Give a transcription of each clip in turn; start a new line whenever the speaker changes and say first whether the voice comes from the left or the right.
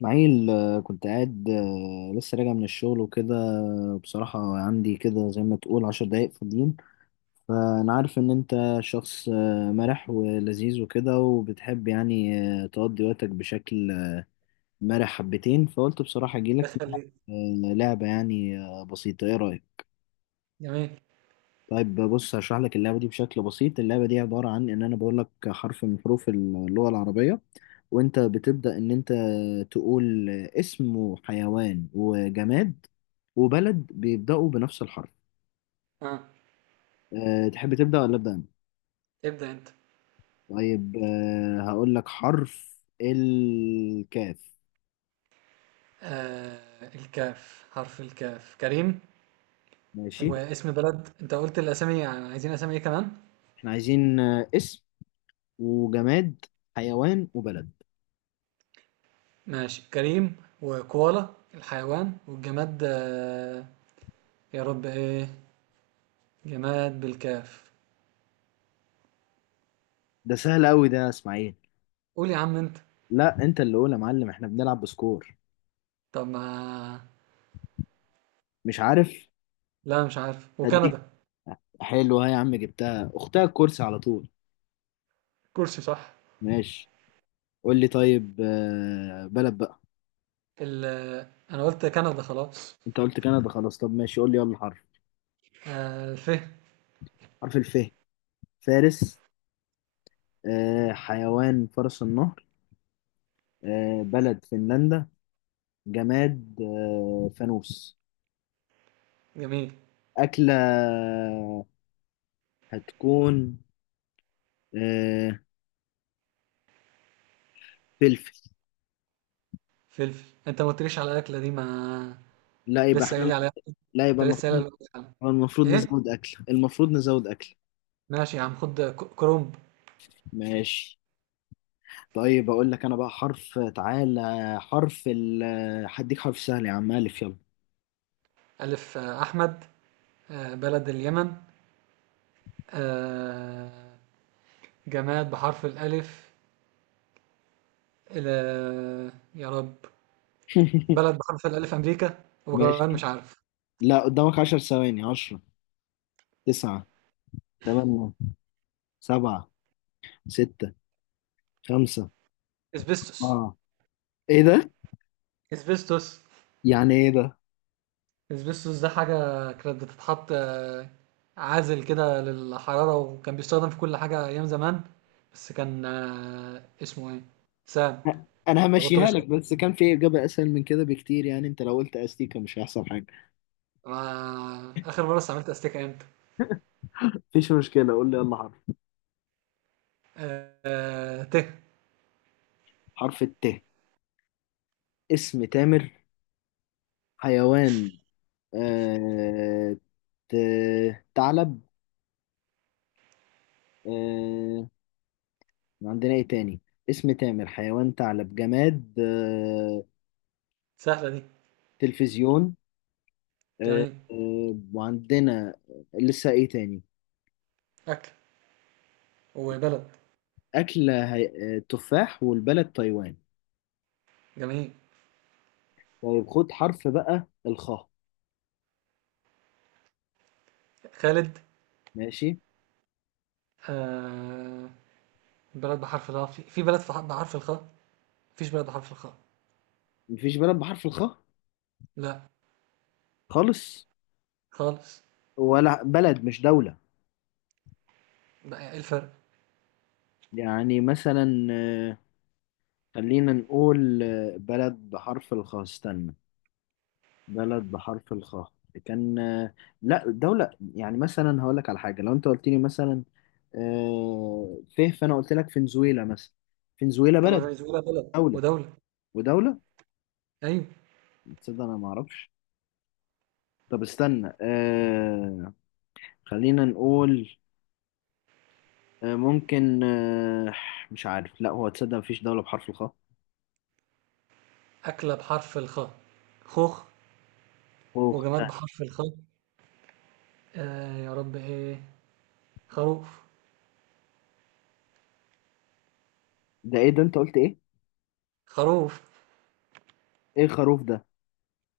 left: معيل، كنت قاعد، لسه راجع من الشغل وكده. بصراحة عندي كده زي ما تقول 10 دقايق فاضيين. فأنا عارف إن أنت شخص مرح ولذيذ وكده، وبتحب يعني تقضي وقتك بشكل مرح حبتين، فقلت بصراحة أجيلك نلعب،
right: بخليك.
left: لعبة يعني بسيطة. إيه رأيك؟
right: جميل.
left: طيب بص، هشرح لك اللعبة دي بشكل بسيط. اللعبة دي عبارة عن إن أنا بقول لك حرف من حروف اللغة العربية، وأنت بتبدأ إن أنت تقول اسم وحيوان وجماد وبلد بيبدأوا بنفس الحرف.
right: اه
left: تحب تبدأ ولا أبدأ أنا؟
right: ابدأ انت.
left: طيب، هقول لك حرف الكاف.
right: الكاف، حرف الكاف، كريم.
left: ماشي.
right: واسم بلد، انت قلت الاسامي، يعني عايزين اسامي ايه كمان؟
left: إحنا عايزين اسم وجماد حيوان وبلد.
right: ماشي، كريم وكوالا الحيوان والجماد. يا رب، ايه جماد بالكاف؟
left: ده سهل أوي ده يا إسماعيل.
right: قول يا عم انت.
left: لا، أنت اللي قول يا معلم، إحنا بنلعب بسكور.
right: طب ما.
left: مش عارف.
right: لا مش عارف.
left: هديك.
right: وكندا.
left: حلو، ها يا عم، جبتها اختها، الكرسي على طول.
right: كرسي. صح.
left: ماشي. قول لي طيب بلد بقى.
right: ال انا قلت كندا خلاص.
left: انت قلت كندا خلاص، طب ماشي، قول لي يلا حرف.
right: الف.
left: حرف الف. فارس. حيوان فرس النهر. بلد فنلندا. جماد فانوس.
right: جميل.
left: أكلة هتكون آه، فلفل.
right: فلفل؟ انت ما قلتليش على الاكله دي، ما
left: لا، يبقى
right: لسه قايل لي
left: احنا.
right: عليها،
left: لا، يبقى
right: انت لسه قايل
left: المفروض.
right: لي عليها.
left: المفروض
right: ايه؟
left: نزود أكل، المفروض نزود أكل.
right: ماشي يا عم، خد كرومب.
left: ماشي. طيب اقول لك انا بقى حرف، تعالى. حرف هديك حرف سهل يا عم، الف، يلا.
right: الف، احمد. بلد اليمن. آه، جماد بحرف الالف. يا رب. بلد بحرف الالف امريكا وجوان،
left: ماشي.
right: مش عارف.
left: لا، قدامك 10 ثواني. 10، 9، 8، 7، 6، 5.
right: اسبستوس.
left: اه. ايه ده؟
right: اسبستوس.
left: يعني ايه ده؟
right: اسبستوس ده حاجة كانت بتتحط، عازل كده للحرارة، وكان بيستخدم في كل حاجة أيام زمان، بس كان اسمه ايه؟ سام.
left: أ- انا
right: ده بطل.
left: همشيها لك، بس كان في اجابة اسهل من كده بكتير. يعني انت لو قلت استيكة مش هيحصل حاجة.
right: ما آخر مرة استعملت أستيكة إمتى؟
left: مفيش مشكلة، قول لي يلا حرف.
right: ته.
left: حرف الت. اسم تامر. حيوان آه... ت... ثعلب. آه... عندنا ايه تاني؟ اسم تامر، حيوان ثعلب، جماد
right: سهلة دي.
left: تلفزيون. آه،
right: جميل.
left: وعندنا لسه ايه تاني؟
right: أكل، وبلد.
left: أكلة تفاح، والبلد تايوان.
right: جميل.
left: طيب خد حرف بقى، الخاء.
right: خالد.
left: ماشي.
right: آه... بلد بحرف الخاء في بلد، في بحرف الخاء؟ مفيش بلد بحرف الخاء.
left: مفيش بلد بحرف الخاء.
right: لا.
left: خالص.
right: خالص.
left: ولا بلد مش دولة.
right: بقى إيه الفرق؟
left: يعني مثلا خلينا نقول بلد بحرف الخاء، استنى. بلد بحرف الخاء كان لا، دولة. يعني مثلا هقول لك على حاجة، لو انت قلت لي مثلا فيه، فانا قلت لك فنزويلا مثلا، فنزويلا
right: طب ما
left: بلد.
right: فنزويلا بلد
left: دولة
right: ودولة.
left: ودولة.
right: أيوة.
left: تصدق انا ما اعرفش. طب استنى، خلينا نقول ممكن، مش عارف. لا هو، تصدق مفيش دولة بحرف الخاء.
right: أكلة بحرف الخاء خوخ.
left: خوخ ده.
right: وجماد بحرف الخاء، يا رب إيه؟ خروف.
left: ده ايه ده؟ انت قلت ايه؟
right: خروف.
left: ايه الخروف ده؟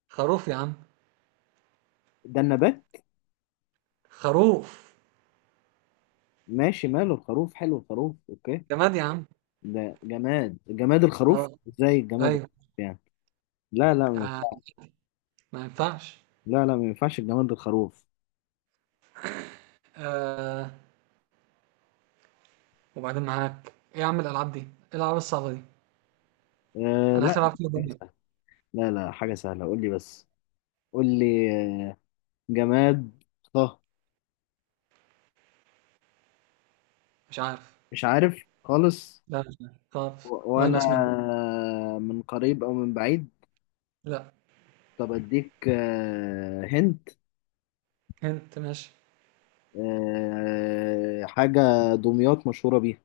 right: خروف يا عم.
left: ده النبات.
right: خروف.
left: ماشي، ماله الخروف، حلو الخروف، اوكي.
right: جماد يا عم.
left: ده جماد؟ جماد
right: اه.
left: الخروف ازاي؟ الجماد
right: ايوه.
left: الخروف يعني؟ لا، لا،
right: آه ما ينفعش.
left: لا، لا، ما ينفعش الجماد الخروف.
right: آه وبعدين معاك ايه يا عم، الالعاب دي ايه، الالعاب الصعبه دي، انا
left: لا،
right: اخر العب فيها
left: حاجة
right: دنيا.
left: سهلة. لا، لا، حاجة سهلة، قول لي بس. قول لي آه، جماد. صه.
right: مش عارف.
left: مش عارف خالص.
right: لا مش عارف، طب.
left: ولا
right: ماينس مني.
left: من قريب او من بعيد.
right: لا.
left: طب اديك هنت
right: انت ماشي.
left: حاجة دمياط مشهورة بيها.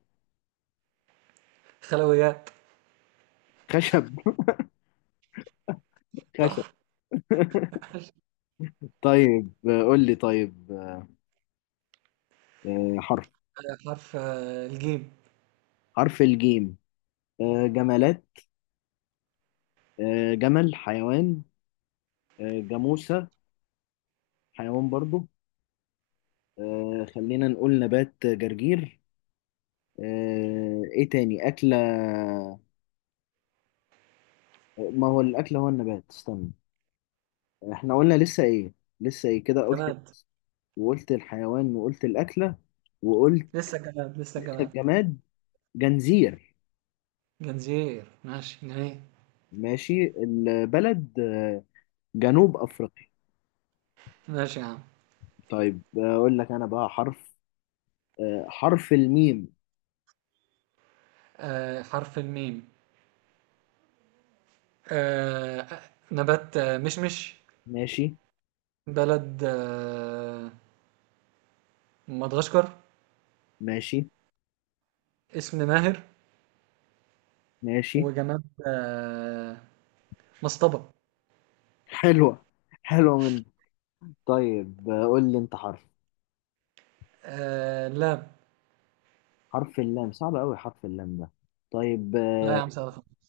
right: خلويات.
left: خشب. خشب.
right: صح. ماشي.
left: طيب، قول لي طيب حرف.
right: حرف الجيم.
left: حرف الجيم. جمالات. جمل حيوان. جاموسة حيوان برضو. خلينا نقول نبات جرجير. ايه تاني أكلة؟ ما هو الأكل هو النبات، استنى. احنا قلنا لسه ايه؟ لسه ايه كده قلت؟
right: جماد.
left: وقلت الحيوان وقلت الأكلة وقلت
right: لسه جماد، لسه جماد.
left: الجماد. جنزير.
right: جنزير. ماشي جميل.
left: ماشي. البلد جنوب أفريقيا.
right: ماشي يا عم.
left: طيب أقول لك أنا بقى حرف حرف الميم.
right: حرف الميم. آه آه، نبات، مشمش.
left: ماشي.
right: بلد، مدغشقر.
left: ماشي.
right: اسم ماهر.
left: ماشي،
right: وجماد، مصطبة.
left: حلوة، حلوة من. طيب، قول لي أنت حرف.
right: لا.
left: حرف اللام صعب أوي، حرف اللام ده. طيب،
right: لا يا عم، سعد خالص.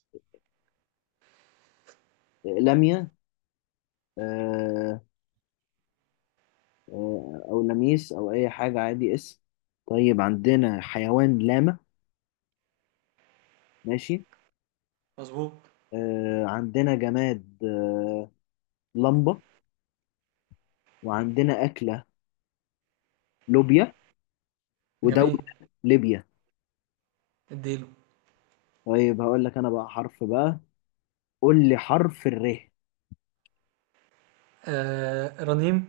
left: لمية او لميس او اي حاجه عادي، اسم. طيب عندنا حيوان لاما. ماشي.
right: مظبوط.
left: عندنا جماد لمبه. وعندنا اكله لوبيا. ودوله
right: جميل.
left: ليبيا.
right: اديله.
left: طيب هقول لك انا بقى حرف بقى. قول لي حرف الر.
right: رنيم.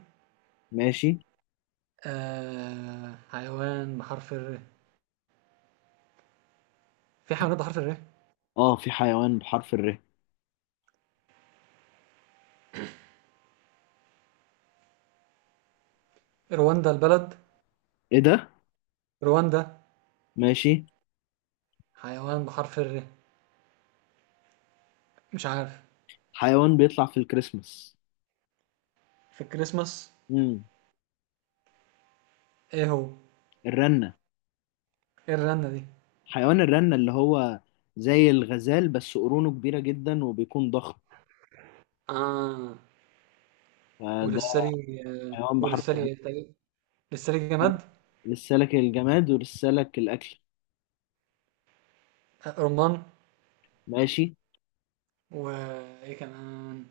left: ماشي.
right: حيوان بحرف الر، في حيوانات بحرف الر؟
left: اه، في حيوان بحرف الر.
right: رواندا البلد.
left: ايه ده.
right: رواندا.
left: ماشي.
right: حيوان بحرف الر، مش عارف.
left: حيوان بيطلع في الكريسماس.
right: في الكريسماس؟
left: امم
right: ايه هو؟
left: الرنه.
right: ايه الرنة دي؟
left: حيوان الرنه اللي هو زي الغزال، بس قرونه كبيره جدا وبيكون ضخم،
right: اه.
left: فده
right: وللسري.
left: حيوان بحرف
right: وللسري
left: الر.
right: إيه؟ طيب. للسري جماد.
left: لسالك الجماد ولسالك الأكل.
right: رمان.
left: ماشي.
right: وايه كمان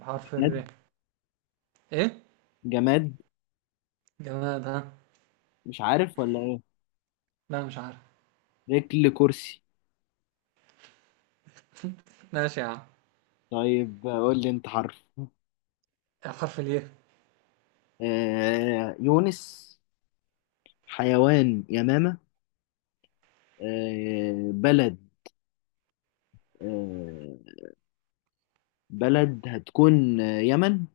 right: بحرف
left: جماد،
right: الر؟ ايه؟
left: جماد.
right: جماد، ها؟
left: مش عارف ولا إيه؟
right: لا مش عارف.
left: رجل كرسي.
right: ماشي يا عم.
left: طيب قول لي أنت حرف.
right: حرف الياء.
left: يونس. حيوان يمامة. بلد، آه بلد هتكون يمن.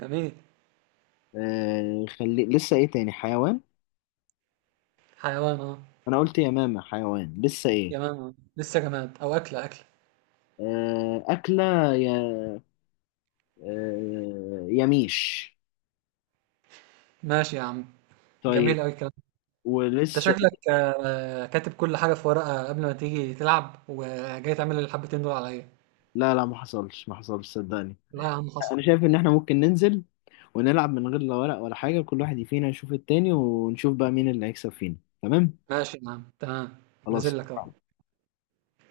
right: جميل.
left: خلي، لسه إيه تاني حيوان؟
right: حيوان، اه.
left: أنا قلت يمامة حيوان، لسه إيه؟
right: جماد. لسه جماد، او اكله، اكله.
left: أكلة يا يميش.
right: ماشي يا عم.
left: طيب.
right: جميل قوي الكلام ده. انت
left: ولسه
right: شكلك
left: إيه؟
right: كاتب كل حاجه في ورقه قبل ما تيجي تلعب، وجاي تعمل الحبتين دول عليا.
left: لا، لا، ما حصلش، ما حصلش، صدقني.
right: لا يا عم، حصل.
left: انا شايف ان احنا ممكن ننزل ونلعب من غير لا ورق ولا حاجه، كل واحد فينا يشوف التاني، ونشوف بقى مين اللي هيكسب فينا. تمام.
right: ماشي يا عم، تمام. نزل لك اهو.
left: خلاص.